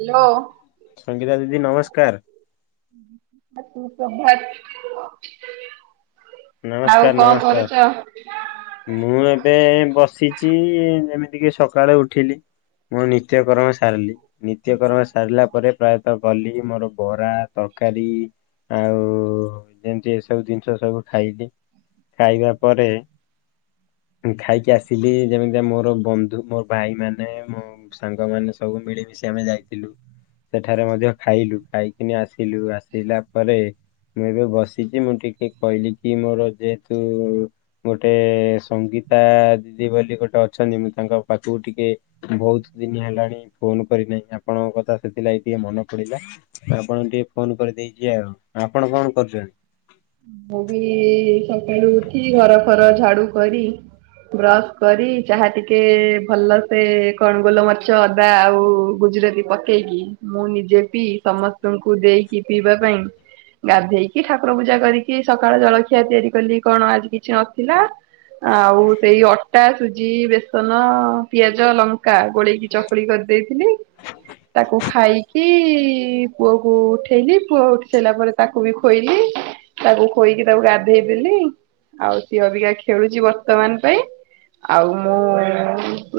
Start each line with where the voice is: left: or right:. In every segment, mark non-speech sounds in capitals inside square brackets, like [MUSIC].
right: Hello
left: Sangeeta ଦିଦି ନମସ୍କାର।
right: [INAUDIBLE] ଆଉ
left: ନମସ୍କାର
right: କ'ଣ
left: ନମସ୍କାର।
right: କରୁଛ?
left: ମୁଁ ଏବେ ବସିଛି ଯେମିତିକ ସକାଳେ ଉଠିଲି ମୁଁ ନିତ୍ୟ କରମ ସାରିଲି ନିତ୍ୟ କର୍ମ ସାରିଲା ପରେ। ପ୍ରାୟତଃ ଗଲି ମୋର ବରା ତରକାରୀ ଆଉ ଯେମିତି ଏ ସବୁ ଜିନିଷ ସବୁ ଖାଇଲି ଖାଇବା ପରେ। ଖାଇକି ଆସିବି ଯେମିତି ମୋର ବନ୍ଧୁ ମୋର ଭାଇ ମାନେ ମୁଁ ସାଙ୍ଗମାନୋନେ ସବୁ ମିଳିମିଶି ଆମେ ଯାଇଥିଲୁ। ସେଠାରେ ମଧ୍ୟ ଖାଇଲୁ ଖାଇକିନି ଆସିଲୁ ଆସିଲା ପରେ। ମୁଁ ଏବେ ବସିଛି ମୁଁ ଟିକେ କହିଲି କି ମୋର ଯେହେତୁ ଗୋଟେ ସଙ୍ଗୀତା ଦିଦି ବୋଲି ଗୋଟେ ଅଛନ୍ତି ମୁଁ ତାଙ୍କ ପାଖକୁ ଟିକେ ବହୁତ ଦିନି ହେଲାଣି ଫୋନ କରିନାହିଁ ଆପଣଙ୍କ କଥା ସେଥିଲାଗି ଟିକେ ମନେ ପଡିଲା ଆପଣଙ୍କୁ ଟିକେ ଫୋନ କରିଦେଇଛି ଆଉ ଆପଣ କ'ଣ କରୁଛନ୍ତି?
right: ମୁଁ ବି ସକାଳୁ ଉଠି ଘର ଫର ଝାଡୁ କରି ବ୍ରସ୍ କରି ଚାହା ଟିକେ ଭଲ ସେେ କଣ ଗୋଲ ମାଛ ଅଦା ଆଉ ଗୁଜୁରାତି ପକେଇକି ମୁଁ ନିଜେ ପିଇ ସମସ୍ତଙ୍କୁ ଦେଇକି ପିଇବା ପାଇଁ? ଗାଧେଇକି ଠାକୁର ପୂଜା କରିକି ସକାଳ ଜଳଖିଆ ତିଆରି କଲି କ'ଣ ଆଜି କିଛି ନଥିଲା। ଆଉ ସେଇ ଅଟା ସୁଜି ବେସନ। ପିଆଜ ଲଙ୍କା ଗୋଳେଇକି ଚକୁଳି କରିଦେଇଥିଲି ତାକୁ ଖାଇକି ପୁଅ କ ଉଠେଇଲି ପୁଅ ଉଠି ସାରିଲା ପରେ ତାକୁ ବି ଖୋଇଲି? ତାକୁ ଖୋଇକି ତାକୁ ଗାଧେଇ ଦେେଲି ଆଉ ିଅ ବିିକା ଖେଳୁଛି ବର୍ତ୍ତମାନ ପାଇଁ ଆଉ ମୁଁ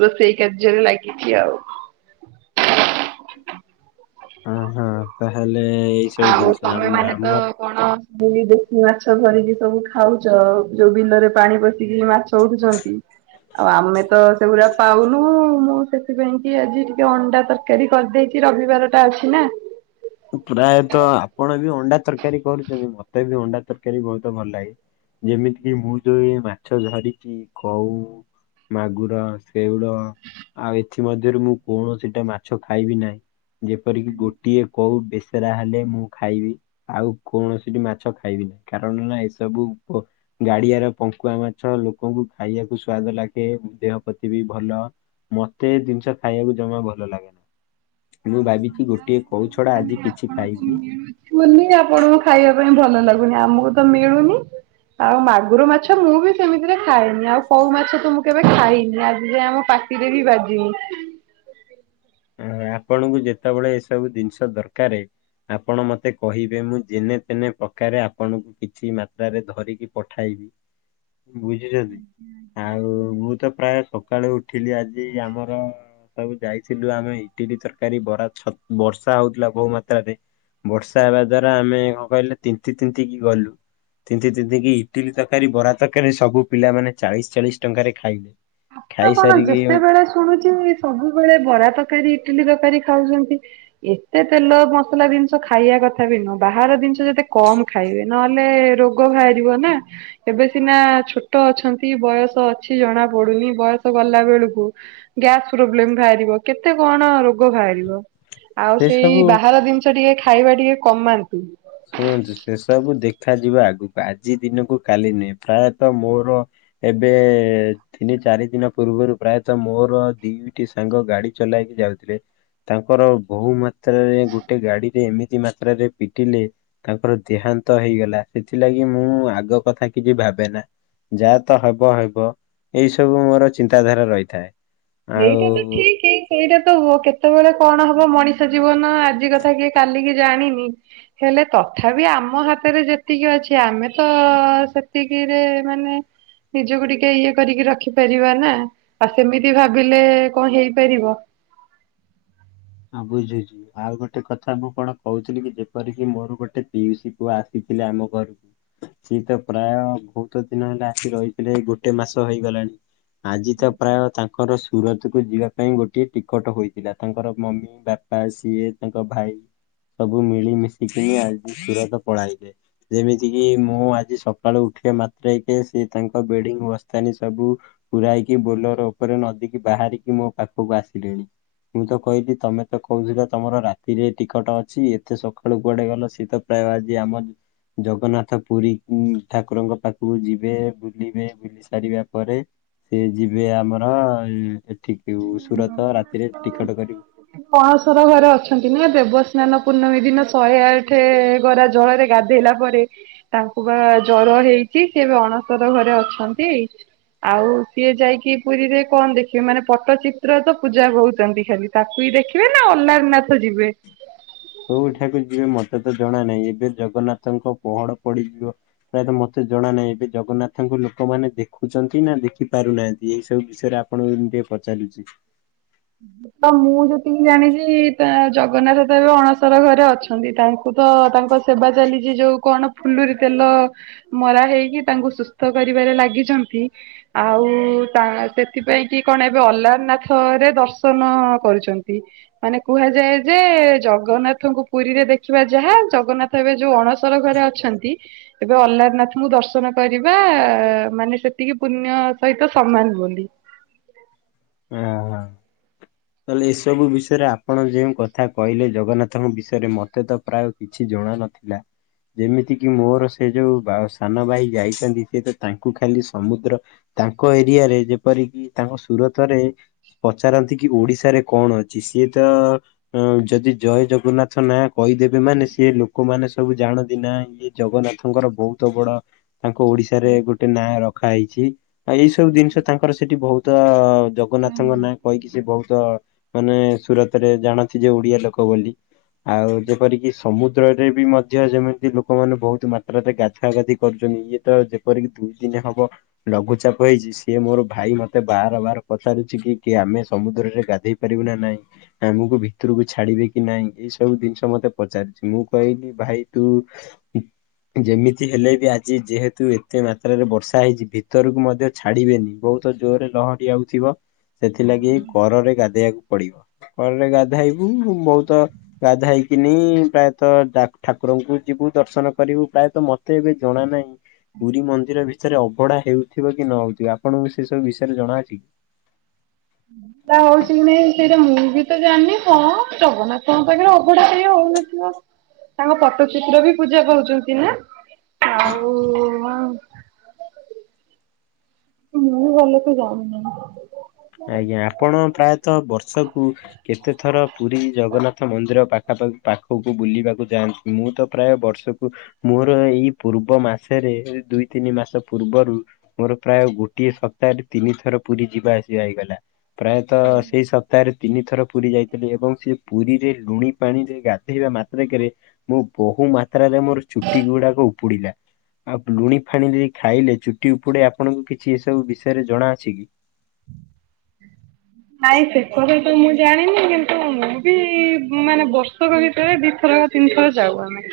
right: ରୋଷେଇ କାର୍ଯ୍ୟରେ ଲାଗିଛି ଆଉ।
left: ହ ହଁ ତାହେଲେ ଏଇ ସବୁ
right: ଆଉ
left: ଜିନିଷ
right: ତମେ
left: ଆମ
right: ମାନେ ତ
left: ଆମର
right: କଣ ଦେଶୀ ମାଛ ଧରିକି ସବୁ ଖାଉଛ ଯୋଉ ବିଲରେ ପାଣି ପଶିକି ମାଛ ଉଠୁଛନ୍ତି। ଆଉ ଆମେ ତ ସେଗୁଡା ପାଉନୁ ମୁଁ ସେଥିପାଇଁ କି ଆଜି ଟିକେ ଅଣ୍ଡା ତରକାରୀ। କାରରି କରିଦେଇଛି ରବିବାର ଟା ଅଛି ନା।
left: ପ୍ରାୟତଃ ଆପଣ ବି ଅଣ୍ଡା ତରକାରୀ କରୁଛନ୍ତି ମତେ ବି ଅଣ୍ଡା ତରକାରୀ ବହୁତ ଭଲ ଲାଗେ। ଯେମିତି କି ମୁଁ ଯୋଉ ମାଛ ଧରିକି କହୁ ମାଗୁର ଶେଉଳ ଆଉ ଏଥିମରେ ମୁଁ କୌଣସିଟା ମାଛ ଖାଇବି ନାହିଁ ଯେପରିକି ଗୋଟିଏ କୋଉ ବେସରା ହେଲେ ମୁଁ ଖାଇବି। ଆଉ କୌଣସି ବି ମାଛ ଖାଇବି ନାହିଁ କାରଣ ନା ଏସବୁ ଗାଡିଆର ପଙ୍କୁଆ ମାଛ ଲୋକଙ୍କୁ ଖାଇବାକୁ ସ୍ଵାଦ ଲାଗେ ଦେହ ପ୍ରତି ବି ଭଲ। ମତେଏ ଜିନିଷ ଖାଇବାକୁ ଜମା ଭଲ ଲାଗେ ନା ମୁଁ ଭାବିଛି ଗୋଟିଏ କୋଉ ଛଡା ଆଜି କିଛି ଖାଇବିନି।
right: ନି ଆପଣଙ୍କୁ ଖାଇବା ପାଇଁ ଭଲ ଲାଗୁନି ଆମକୁ ତ ମିଳୁନି। ଆଉ ମାଗୁର ମାଛ ମୁଁ ବି ସେମିତିରେ ଖାଏନି ଆଉ କଉ ମାଛ ତ ମୁଁ କେବେ ଖାଇନି ଆଜି ଯ ଆମ ପାଖ। କିରେ ବି ବାଜି
left: ହ ଆପଣଙ୍କୁ ଯେତେବେଳେ ଏସବୁ ଜିନିଷ ଦରକାର। ଆପଣ ମତେ କହିବେ ମୁଁ ଯେନେ ତେନେ ପ୍ରକାରେ ଆପଣଙ୍କୁ କିଛି ମାତ୍ରାରେ ଧରିକି ପଠାଇବି। ବୁଝିଛନ୍ତି ଆଉ ମୁଁ ତ ପ୍ରାୟ ସକାଳୁ ଉଠିଲି ଆଜି ଆମର ସବୁ ଯାଇଛି। ଥିଲୁ ଆମେ ଇଟିଲ ତରକାରୀ ବରାଛ ବର୍ଷା ହଉଥିଲା ବହୁ ମାତ୍ରାରେ ବର୍ଷା ହେବା ଦ୍ଵାରା ଆମେ କଣ କହିଲେ ତିତି ତିିତି କିି ଗଲୁ? ତିତିନ୍ତି କିି ଇଟିଲି ତରକାରୀ ବରା ତରକାରୀ ସବୁ ପିଲାମାନେ ଚାଳିଶ ଚାଳିଶ ଟଙ୍କାରେ ଖାଇଲେ।
right: କଣ କଣ
left: ଖାଇସାରିକି
right: ଯେତେବେଳେ ଶୁଣୁଛି ସବୁବେଳେ ବରା ତରକାରୀ ଇଟିଲି ତରକାରୀ ଖାଉଛନ୍ତି? ଏତେ ତେଲ ମସଲା ଜିନିଷ ଖାଇବା କଥା ବି ନୁହଁ ବାହାର ଜିନିଷ ଯେତେ କମ ଖାଇବେ ନହେଲେ ରୋଗ ବାହାରିବ ନା ଏବେ ସିନା ଛୋଟ ଅଛନ୍ତି ବୟସ ଅଛି ଜଣା ପଡୁନି ବୟସ ଗଲା ବେଳକୁ ଗ୍ୟାସ ପ୍ରୋବ୍ଲେମ ବାହାରିବ କେତେ କଣ ରୋଗ ବାହାରିବ। ଆଉ
left: ସେ
right: ସେଇ
left: ସବୁ
right: ବାହାର ଜିନିଷ ଟିକେ ଖାଇବା ଟିକେ କମାନ୍ତୁ
left: ଶୁଣନ୍ତୁ ସେ ସବୁ ଦେଖାଯିବ ଆଗକୁ ଆଜି ଦିନକୁ କାଲି ନୁହେଁ ପ୍ରାୟତଃ ମୋର ଏବେ ତିନି ଚାରି ଦିନ ପୂର୍ବରୁ ପ୍ରାୟତଃ ମୋର ଦିଇଟି ସାଙ୍ଗ ଗାଡି ଚଲେଇକି ଯାଉଥିଲେ। ତାଙ୍କର ବହୁ ମାତ୍ରାରେ ଗୋଟେ ଗାଡିରେ ଏମିତି ମାତ୍ରାରେ ପିଟିଲେ ତାଙ୍କର ଦେହାନ୍ତ ହେଇଗଲା ସେଥିଲାଗି ମୁଁ ଆଗ କଥା କିଛି ଭାବେନା ଯାହା ତ ହବ ହବ ଏଇ ସବୁ ମୋର ଚିନ୍ତାଧାରା ରହିଥାଏ
right: ଏଇଟା ତ
left: ଆଉ
right: ଠିକ ସେଇଟା ତ ହୁଅ କେତେବେଳେ କଣ ହବ ମଣିଷ ଜୀବନ ଆଜି କଥା କିଏ କାଲିକି ଜାଣିନି ହେଲେ ତଥାପି ଆମ ହାତରେ ଯେତିକି ଅଛି ଆମେ ତ ସେତିକିରେ ମାନେ ନିଜକୁ ଟିକେ ଇଏ କରିକି ରଖିପାରିବା ନା ଆଉ ସେମିତି ଭାବ ଭାବିଲେ କଣ ହେଇପାରିବ
left: ହଁ ବୁଝୁଛି ଆଉ ଗୋଟେ କଥା ମୁଁ କଣ କହୁଥିଲି କି ଯେପରିକି ମୋର ଗୋଟେ ପିଉସି ପୁଅ ଆସିଥିଲେ ଆମ ଘରକୁ ସିଏ ତ ପ୍ରାୟ ବହୁତ ଦିନ ହେଲା ଆସି ରହିଥିଲେ ଗୋଟେ ମାସ ହେଇଗଲାଣି ଆଜି ତ ପ୍ରାୟ ତାଙ୍କର ସୁରତକୁୁ ଯିବା ପାଇଁ ଗୋଟିଏ ଟିକଟ ହୋଇଥିଲା ତାଙ୍କର ମମି ବାପା ସିଏ ତାଙ୍କ ଭାଇ ସବୁ ମିଳିମିଶିକିନି ଆଜି ସୁର ତ ପଳାଇବେ ଯେମିତି କିି ମୁଁ ଆଜି ସକାଳୁ ଉଠିବା ମାତ୍ର ସେ ତାଙ୍କ ବେଡିଙ୍ଗି ବସ୍ତାନି ସବୁ ପୁରାଇକି ବୋଲର ଉପରେ ନଦୀକି ବାହାରିକି ମୋ ପାଖକୁ ଆସିଲିଣି ମୁଁ ତ କହିଲି ତମେ ତ କହୁଥିଲ ତମର ରାତିରେ ଟିକଟ ଅଛି ଏତେ ସକାଳୁ କୁଆଡ଼େ ଗଲ ସିଏ ତ ପ୍ରାୟ ଆଜି ଆମ ଜଗନ୍ନାଥ ପୁରୀ ଉ ଠାକୁରଙ୍କ ପାଖକୁ ଯିବେ ବୁଲିବେ ବୁଲି ସାରିବା ପରେ ସେ ଯିବେ ଆମର ଏଠିକ ସୁରତ ରାତିରେ ଟିକଟ କରିବୁ
right: ଆଣସର ଘରେ ଅଛନ୍ତି ନା ଦେବସ୍ନାନ ପୂର୍ଣ୍ଣମୀ ଦିନ ଶହେ ଆଠ ଗରା ଜଳରେ ଗାଧ ଗାଧେଇଲା ପରେ ତାଙ୍କୁ ପା ଜର ହେଇଛି ସେ ଏବେ ଅଣସର ଘରେ ଅଛନ୍ତି ଆଉ ସିଏ ଯାଇକି ପୁରୀରେ କଣ ଦେଖିବେ ମାନେ ପଟ୍ଟଚିତ୍ର ତ ପୂଜା କହୁଛନ୍ତି ଖାଲି ତାକୁ ବିି ଦେଖିବେ ନା ଅ୍ଲାରନାଥ ଯିବେ
left: କୋଉଠାକୁ ଯିବେ ମତେ ତ ଜଣା ନାହିଁ ଏବେ ଜଗନ୍ନାଥଙ୍କ ପହଡ ପଡିଯିବ ପ୍ରାୟତଃ ମତେ ଜଣା ନାହିଁ ଏବେ ଜଗନ୍ନାଥଙ୍କୁ ଲୋକମାନେ ଦେଖୁଛନ୍ତି ନା ଦେଖି ପାରୁନାହାନ୍ତି ଏଇ ସବୁ ବିଷୟରେ ଆପ ଆପଣଙ୍କୁ ଟିକେ ପଚାରୁଛି
right: ତ ମୁଁ ଯେତିକି ଜାଣିଛି ତା ଜଗନ୍ନାଥ ଦେବ ଅଣସର ଘରେ ଅଛନ୍ତି ତାଙ୍କୁ ତ ତାଙ୍କ ସେବା ଚାଲିଛି ଯୋଉ କଣ ଫୁଲୁରି ତେଲ ମରା ହେଇକି ତାଙ୍କୁ ସୁସ୍ଥ କରିବାରେ ଲାଗିଛନ୍ତି। ଆଉ ତା ସେଥିପାଇଁ କି କଣ ଏବେ ଅଲାରନାଥରେ ଦର୍ଶ ନ କରିଛନ୍ତି। ମାନେ କୁହାଯାଏ ଯେ ଜଗନ୍ନାଥଙ୍କୁ ପୁରୀରେ ଦେଖିବା ଯାହା ଜଗନ୍ନାଥ ଏବେ ଯୋଉ ଅଣସର ଘରେ ଅଛନ୍ତି ଏବେ ଅଲରାନାଥଙ୍କୁ ଦର୍ଶନ କରିବା ମାନେ ସେତିକି ପୁଣ୍ୟ ସହିତ ସମାନ ବୋଲି।
left: ଆଃ ହଁ। ତାହେଲେ ଏସବୁ ବିଷୟରେ ଆପଣ ଯେଉଁ କଥା କହିଲେ ଜଗନ୍ନାଥଙ୍କ ବିଷୟରେ ମତେ ତ ପ୍ରାୟ କିଛି ଜଣା ନଥିଲା। ଯେମିତି କିି ମୋର ସେ ଯୋଉ ସାନ ଭାଇ ଯାଇଛନ୍ତି, ସେ ତ ତାଙ୍କୁ ଖାଲି ସମୁଦ୍ର ତାଙ୍କ ଏରିଆରେ ଯେପରିକି ତାଙ୍କ ସୁରତ ରେ ପଚାରନ୍ତି କି ଓଡ଼ିଶାରେ କଣ ଅଛି? ସିଏ ତ ହଁ ଯଦି ଜୟ ଜଗନ୍ନାଥ ନା କହିଦେବେ ମାନେ ସିଏ ଲୋକମାନେ ସବୁ ଜାଣନ୍ତି ନା ଇଏ ଜଗନ୍ନାଥଙ୍କର ବହୁତ ବଡ଼ ତାଙ୍କ ଓଡ଼ିଶାରେ ଗୋଟେ ନାଁ ରଖା ହେଇଛି। ଆଉ ଏଇ ସବୁ ଜିନିଷ ତାଙ୍କର ସେଠି ବହୁତ ଜଗନ୍ନାଥଙ୍କ ନାଁ କହିକି ବହୁତ ମାନେ ସୁରତ ରେ ଜାଣନ୍ତି ଯେ ଓଡ଼ିଆ ଲୋକ ବୋଲି। ଆଉ ଯେପରିକି ସମୁଦ୍ରରେ ବି ମଧ୍ୟ ଯେମିତି ଲୋକମାନେ ବହୁତ ମାତ୍ରାରେ ଗାଧୁଆ ଗାଧି କରୁଛନ୍ତି ଇଏ ତ ଯେପରିକି ଦୁଇ ଦିନ ହବ ଲଘୁଚାପ ହେଇଛି। ସିଏ ମୋର ଭାଇ ମତେ ବାର ବାର ପଚାରୁଛି କି କି ଆମେ ସମୁଦ୍ରରେ ଗାଧେଇ ପାରିବୁ ନା ନାଇଁ? ଆମକୁ ଭିତରକୁ ଛାଡ଼ିବେ କି ନାଇଁ? ଏଇ ସବୁ ଜିନିଷ ମତେ ପଚାରିଛି। ମୁଁ କହିଲି ଭାଇ ତୁ ଯେମିତି ହେଲେ ବି ଆଜି ଯେହେତୁ ଏତେ ମାତ୍ରାରେ ବର୍ଷା ହେଇଛି ଭିତରକୁ ମଧ୍ୟ ଛାଡ଼ି ବେନି। ବହୁତ ଜୋରରେ ଲହଡ଼ି ଆଉଥିବ ସେଥିଲାଗି କରରେ ଗାଧେଇବା କୁ ପଡ଼ିବ। କଳରେ ଗାଧୋଇବୁ ବହୁତ ଗାଧା ହେଇକିନି ପ୍ରାୟତଃ ଠାକୁରଙ୍କୁ ଯିବୁ ଦର୍ଶନ କରିବୁ ପ୍ରାୟତଃ ମତେ ଏବେ ଜଣା ନାହିଁ। ପୁରୀ ମନ୍ଦିର ଭିତରେ ଅବଢ଼ା ହେଉଥିବ କି ନ ହଉଥିବ। ଆପଣଙ୍କୁ ସେ ସବୁ ବିଷୟରେ ଜଣାଅଛି କି?
right: ଅବଢ଼ା ହଉଛି କି ନାଇଁ ସେଇଟା ମୁଁ ବି ତ ଜାଣିନି। ହଁ ଜଗନ୍ନାଥଙ୍କ ପାଖରେ ଅବଢା ସେଇ ହଉନ ତାଙ୍କ ପଟଚିତ୍ର ବି ପୂଜା ପାଉଛନ୍ତି ନା ଆଉ ମୁଁ ଭଲସେ ଜାଣିନି।
left: ଆଜ୍ଞା ଆପଣ ପ୍ରାୟତଃ ବର୍ଷକୁ କେତେ ଥର ପୁରୀ ଜଗନ୍ନାଥ ମନ୍ଦିର ପାଖା ପାଖି ପାଖକୁ ବୁଲିବାକୁ ଯାଆନ୍ତି? ମୁଁ ତ ପ୍ରାୟ ବର୍ଷକୁ ମୋର ଏଇ ପୂର୍ବ ମାସରେ ଦୁଇ ତିନି ମାସ ପୂର୍ବରୁ ମୋର ପ୍ରାୟ ଗୋଟିଏ ସପ୍ତାହରେ ତିନି ଥର ପୁରୀ ଯିବା ଆସି ହେଇଗଲା ପ୍ରାୟତଃ ସେଇ ସପ୍ତାହରେ ତିନି ଥର ପୁରୀ ଯାଇଥିଲି ଏବଂ ସେ ପୁରୀରେ ଲୁଣି ପାଣିରେ ଗାଧୋଇବା ମାତ୍ରେକେ ରେ ମୁଁ ବୋହୁ ମାତ୍ରାରେ ମୋର ଚୁଟି ଗୁଡ଼ାକ ଉପୁଡିଲା। ଆଉ ଲୁଣି ଫାଣି ଯେ ଖାଇଲେ ଚୁଟି ଉପୁଡେ ଆପଣଙ୍କୁ କିଛି ଏସବୁ ବିଷୟରେ ଜଣା ଅଛି କି?
right: ନାଇଁ ସେ କଥା ତ ମୁଁ ଜାଣିନି। କିନ୍ତୁ ମୁଁ ବି ମାନେ ବର୍ଷକ ଭିତରେ ଦୁଇଥର ତିନି ଥର ଯାଉ ଆମେ।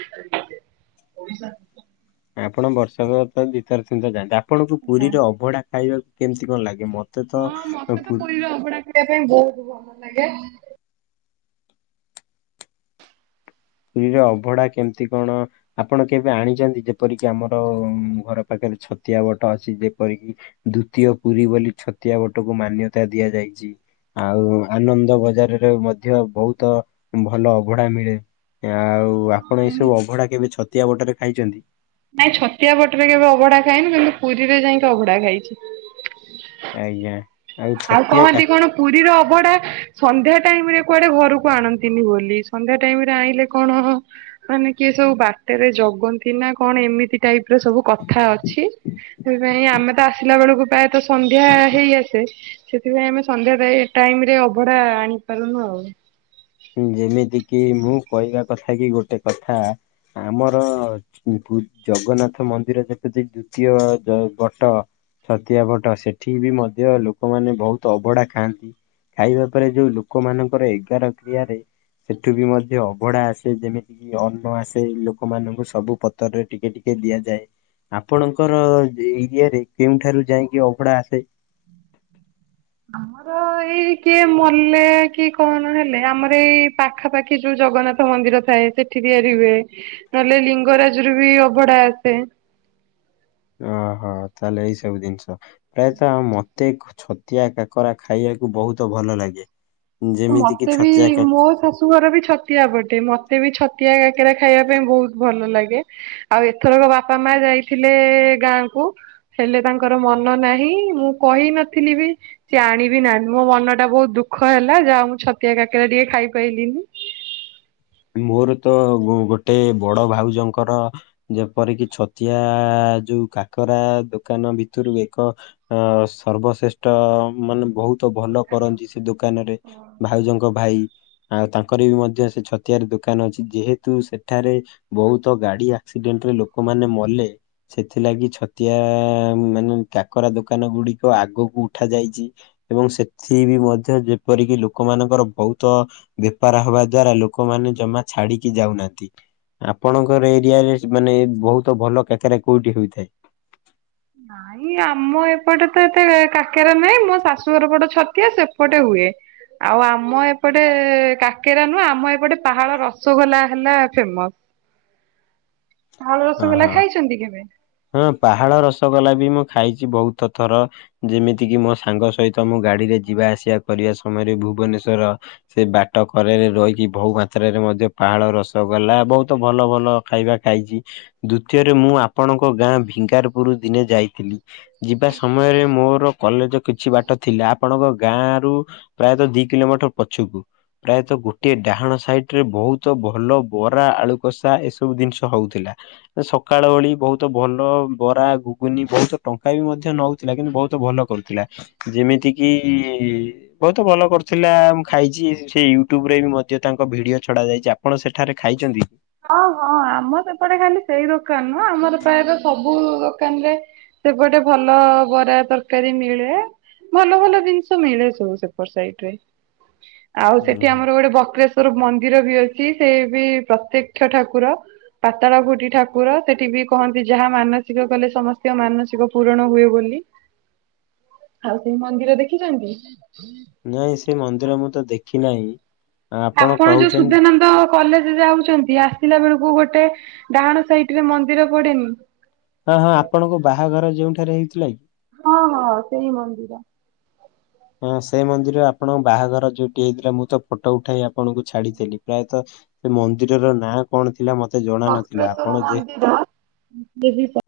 left: ଆପଣ ବର୍ଷାକ ଦି ଥର ତିନି ଥର ଯାଆନ୍ତି। ଆପଣଙ୍କୁ ପୁରୀରେ ଅବଢ଼ା ଖାଇବାକୁ କେମିତି କଣ ଲାଗେ? ମତେ ତ
right: ହଁ ମତେ ତ ପୁରୀର [UNINTELLIGIBLE] ପାଇଁ ବହୁତ ଭଲ ଲାଗେ।
left: ପୁରୀର ଅବଢ଼ା କେମିତି କଣ ଆପଣ କେବେ ଆଣିଛନ୍ତି? ଯେପରିକି ଆମର ଘର ପାଖରେ ଛତିଆ ବଟ ଅଛି। ଯେପରିକି ଦ୍ଵିତୀୟ ପୁରୀ ବୋଲି ଛତିଆ ବଟକୁ ମାନ୍ୟତା ଦିଆଯାଇଛି। ଆଉ ଆନନ୍ଦ ବଜାରରେ ମଧ୍ୟ ବହୁତ ଭଲ ଅବଢ଼ା ମିଳେ। ଆଉ ଆପଣ ଏଇ ସବୁ ଅବଢ଼ା କେବେ ଛତିଆ ବଟରେ ଖାଇଛନ୍ତି?
right: ନାଇଁ ଛତିଆ ବଟ ରେ କେବେ ଅବଢ଼ା ଖାଇନି, କିନ୍ତୁ ପୁରୀରେ ଯାଇକି ଅବଢ଼ା ଖାଇଛି।
left: ଆଜ୍ଞା।
right: ଆଉ
left: ଛତିଆ କା
right: କହନ୍ତି କଣ ପୁରୀର ଅଭଢା ସନ୍ଧ୍ୟା ଟାଇମ ରେ କୁଆଡେ ଘରକୁ ଆଣନ୍ତିନି ବୋଲି ସନ୍ଧ୍ୟା ଟାଇମ ରେ ଆଣିଲେ କଣ। ମାନେ କିଏ ସବୁ ବାଟରେ ଜଗନ୍ତି ନା କଣ ଏମିତି। ଟାଇପ ର ସବୁ କଥା ଅଛି ସେଥିପାଇଁ ଆମେ ତ ଆସିଲା ବେଳକୁ ପ୍ରାୟତ ସନ୍ଧ୍ୟା ହେଇ ଆସେ। ସେଥିପାଇଁ ଆମେ ସନ୍ଧ୍ୟା ଟାଇମରେ ଅଭଡା ଆଣିପାରୁନୁ ଆଉ।
left: ଯେମିତି କିି ମୁଁ କହିବା କଥା କି ଗୋଟେ କଥା ଆମର ଜଗନ୍ନାଥ ମନ୍ଦିର ଯେପତି ଦ୍ଵିତୀୟ ବଟ। ଛତିଆପଟ ସେଠିକି ବି ମଧ୍ୟ ଲୋକମାନେ ବହୁତ ଅବଢ଼ା ଖାଆନ୍ତି। ଖାଇବା ପରେ ଯୋଉ ଲୋକମାନଙ୍କର ଏଗାର କ୍ରିୟାରେ ସେଠୁ ବି ମଧ୍ୟ ଅବଢା ଆସେ ଯେମିତି ଅନ୍ନ ଆସେ ଲୋକମାନଙ୍କୁ ସବୁ ପତରରେ ଟିକେ ଟିକେ ଦିଆଯାଏ। ଆପଣଙ୍କର ଏରିଆରେ କେଉଁଠାରୁ ଯାଇକି ଅଭଡା ଆସେ।
right: ଆମର ତ ଏଇ କିଏ ମଲେ କି କଣ ହେଲେ ଆମର ଏଇ ପାଖାପାଖି ଯୋଉ ଜଗନ୍ନାଥ ମନ୍ଦିର ଥାଏ। ସେଠି ତିଆରି ହୁଏ ନହେଲେ ଲିଙ୍ଗରାଜରୁ ବି ଅବଢା ଆସେ।
left: ଓ ହୋ ତାହେଲେ ଏଇ ସବୁ ଜିନିଷ ପ୍ରାୟତଃ ଆମ ମ ମତେ ଛତିଆ କାକରା ଖାଇବାକୁ ବହୁତ ଭଲ ଲାଗେ। ଯେମିତି କିି
right: ମତେ ବି
left: ଛତିଆ କା
right: ମୋ ଶାଶୁ ଶାଶୁଘର ବି ଛତିଆ ପଟେ, ମତେ ବି ଛତିଆ କାକେରା ଖାଇବା ପାଇଁ ବହୁତ ଭଲ ଲାଗେ। ଆଉ ଏଥରକ ବାପା ମା ଯାଇଥିଲେ ଗାଁ କୁ। ହେଲେ ତାଙ୍କର ମନ ନାହିଁ ମୁଁ କହି ନଥିଲି ବି। ସିଏ ଆଣିବି ନାହାନ୍ତି ମୋ ମନ ଟା ବହୁତ ଦୁଃଖ ହେଲା ଯାହାହଉ ମୁଁ ଛତିଆ କାକେରା ଟିକେ ଖାଇପାଇଲିିନି।
left: ମୋର ତ ଗୋ ଗୋଟେ ବଡ ଭାଉଜଙ୍କର ଯେପରିକି ଛତିଆ ଯୋଉ କାକରା ଦୋକାନ ଭିତରୁ ଏକ ଅ ସର୍ବଶ୍ରେଷ୍ଠ ମାନେ ବହୁତ ତ ଭଲ କରନ୍ତି ସେ ଦୋକାନରେ ଭାଉଜଙ୍କ ଭାଇ ଆଉ ତାଙ୍କର ବି ମଧ୍ୟ ସେ ଛ ତିଆରି ଦୋକାନ ଅଛି ଯେହେତୁ ସେଠାରେ ବହୁତ ଗାଡି ଆକ୍ସିଡେଣ୍ଟରେ ଲୋକମାନେ ମଲେ। ସେଥିଲାଗି ଛତିଆ ମାନେ କାକରା ଦୋକାନ ଗୁଡିକ ଆଗକୁ ଉଠା ଯାଇଚି। ଏବଂ ସେଥି ବି ମଧ୍ୟ ଯେପରିକି ଲୋକମାନଙ୍କର ବହୁତ ବେପାର ହବା ଦ୍ଵାରା ଲୋ ଲୋକମାନେ ଜମା ଛାଡିକି ଯାଉନାହାନ୍ତି। ଆପଣଙ୍କର ଏରିଆ ରେ ମାନେ ବହୁତ ଭଲ କାକେରା କୋଉଠି ହୋଇଥାଏ?
right: ନାଇଁ ଆମ ଏପଟେ ତ ଏତେ କାକେରା ନାହିଁ ମୋ ଶାଶୁଘର ପଟ ଛତିଆ ସେପଟେ ହୁଏ। ଆଉ ଆମ ଏପଟେ କାକେରା ନୁହଁ ଆମ ଏପଟେ ପାହାଳ ରସଗୋଲା ହେଲା ଫେମସ୍। ପାହାଳ ରସଗୋଲା
left: ହଁ।
right: ଖାଇଛନ୍ତି କେବେ?
left: ହଁ ପାହାଳ ରସଗୋଲା ବି ମୁଁ ଖାଇଚି ବହୁତ ଥର। ଯେମିତିକିି ମୋ ସାଙ୍ଗ ସହିତ ମୁଁ ଗାଡିରେ ଯିବା ଆସିବା କରିଆ ସମୟରେ ଭୁବନେଶ୍ଵର। ସେ ବାଟ କରେରେ ରହିକି ବହୁ ମାତ୍ରାରେ ମଧ୍ୟ ପାହାଳ ରସଗୋଲା ବହୁତ ଭଲ ଭଲ ଖାଇବା ଖାଇଚି। ଦୁତୀୟରେ ମୁଁ ଆପଣଙ୍କ ଗାଁ ଭିଙ୍ଗାର ପୁରୁ ଦିନେ ଯାଇଥିଲି, ଯିବା ସମୟରେ ମୋର କଲେଜ କିଛି ବାଟ ଥିଲା ଆପଣଙ୍କ ଗାଁରୁ ପ୍ରାୟତଃ ଦି କିଲୋମିଟର ପଛକୁ। ପ୍ରାୟତଃ ଗୋଟିଏ ଡାହାଣ ସାଇଟରେ ବହୁତ ଭଲ ବରା ଆଳୁ କଷା ଏସବୁ ଜିନିଷ ହଉଥିଲା। ସକାଳ ଓଳି ବହୁତ ଭଲ ବରା ଘୁଗୁନି ବହୁତ ଟଙ୍କା ବି ମଧ୍ୟ ନଉ ଥିଲା କିନ୍ତୁ ବହୁତ ଭଲ କରୁଥିଲା, ଯେମିତିକିି ବହୁତ ଭଲ କରୁଥିଲା ମୁଁ ଖାଇଚି, ସେ ୟୁଟ୍ୟୁବରେ ବି ମଧ୍ୟ ତାଙ୍କ ଭିଡିଓ ଛଡା ଯାଇଚି ଆ ଆପଣ ସେଠାରେ ଖାଇଚନ୍ତି?
right: ହଁ ହଁ ଆମ ସେପଟେ ଖାଲି ସେଇ ଦୋକାନ ନୁହଁ, ଆମର ପ୍ରାୟତଃ ସବୁ ଦୋକାନରେ ସେପଟେ ଭଲ ବରା ତରକାରୀ ମିଳେ। ଭଲ ଭଲ ଜିନିଷ ମିଳେ ସବୁ ସେପର ସାଇଟ୍ ରେ।
left: [INAUDIBLE]
right: ଆଉ ସେଇଠି
left: ହୁଁ।
right: ଆମର ଗୋଟେ ବକ୍ରେଶ୍ଵର ମନ୍ଦିର ବି ଅଛି। ସେ ବି ପ୍ରତ୍ୟକ୍ଷ ଠାକୁର। ପାତାଳ ଫୁଟି ଠାକୁର। ସେଇଠି ବି କହନ୍ତି ଯାହା ମାନସିକ କଲେ ସମସ୍ତିଙ୍କ ମାନସିକ ପୂରଣ ହୁଏ ବୋଲି।
left: [INAUDIBLE]
right: ଆଉ ସେଇ ମନ୍ଦିର ଦେଖିଚନ୍ତି?
left: ନାଇଁ ସେ ମନ୍ଦିର ମୁଁ ତ ଦେଖିନାହିଁ।
right: ଆପଣ ଯୋଉ ସୁଧାନନ୍ଦ କଲେଜ ଯାଉଚନ୍ତି ଆସିଲା ବେଳୁକୁ ଗୋଟେ ଡାହାଣ ସାଇଟରେ ମନ୍ଦିର ପଡେନି?
left: ହଁ ହଁ ଆପଣଙ୍କ ବାହାଘର ଯେଉଁଠାରେ ହେଇଥିଲା କି?
right: ହଁ ହଁ ସେଇ ମନ୍ଦିର।
left: ହଁ ସେ ମନ୍ଦିର ଆପଣଙ୍କ ବାହାଘର ଯୋଉଠି ହେଇଥିଲା ମୁଁ ତ ଫଟୋ ଉଠାଇ ଆ ଆପଣଙ୍କୁ ଛାଡିଥେଲି। ପ୍ରାୟତଃ ସେ ମନ୍ଦିରର ନାଁ କଣ ଥିଲା ମ
right: ବକ୍ରେଶ୍ଵର ମନ୍ଦିର ଉଁ ବିଭିଶ।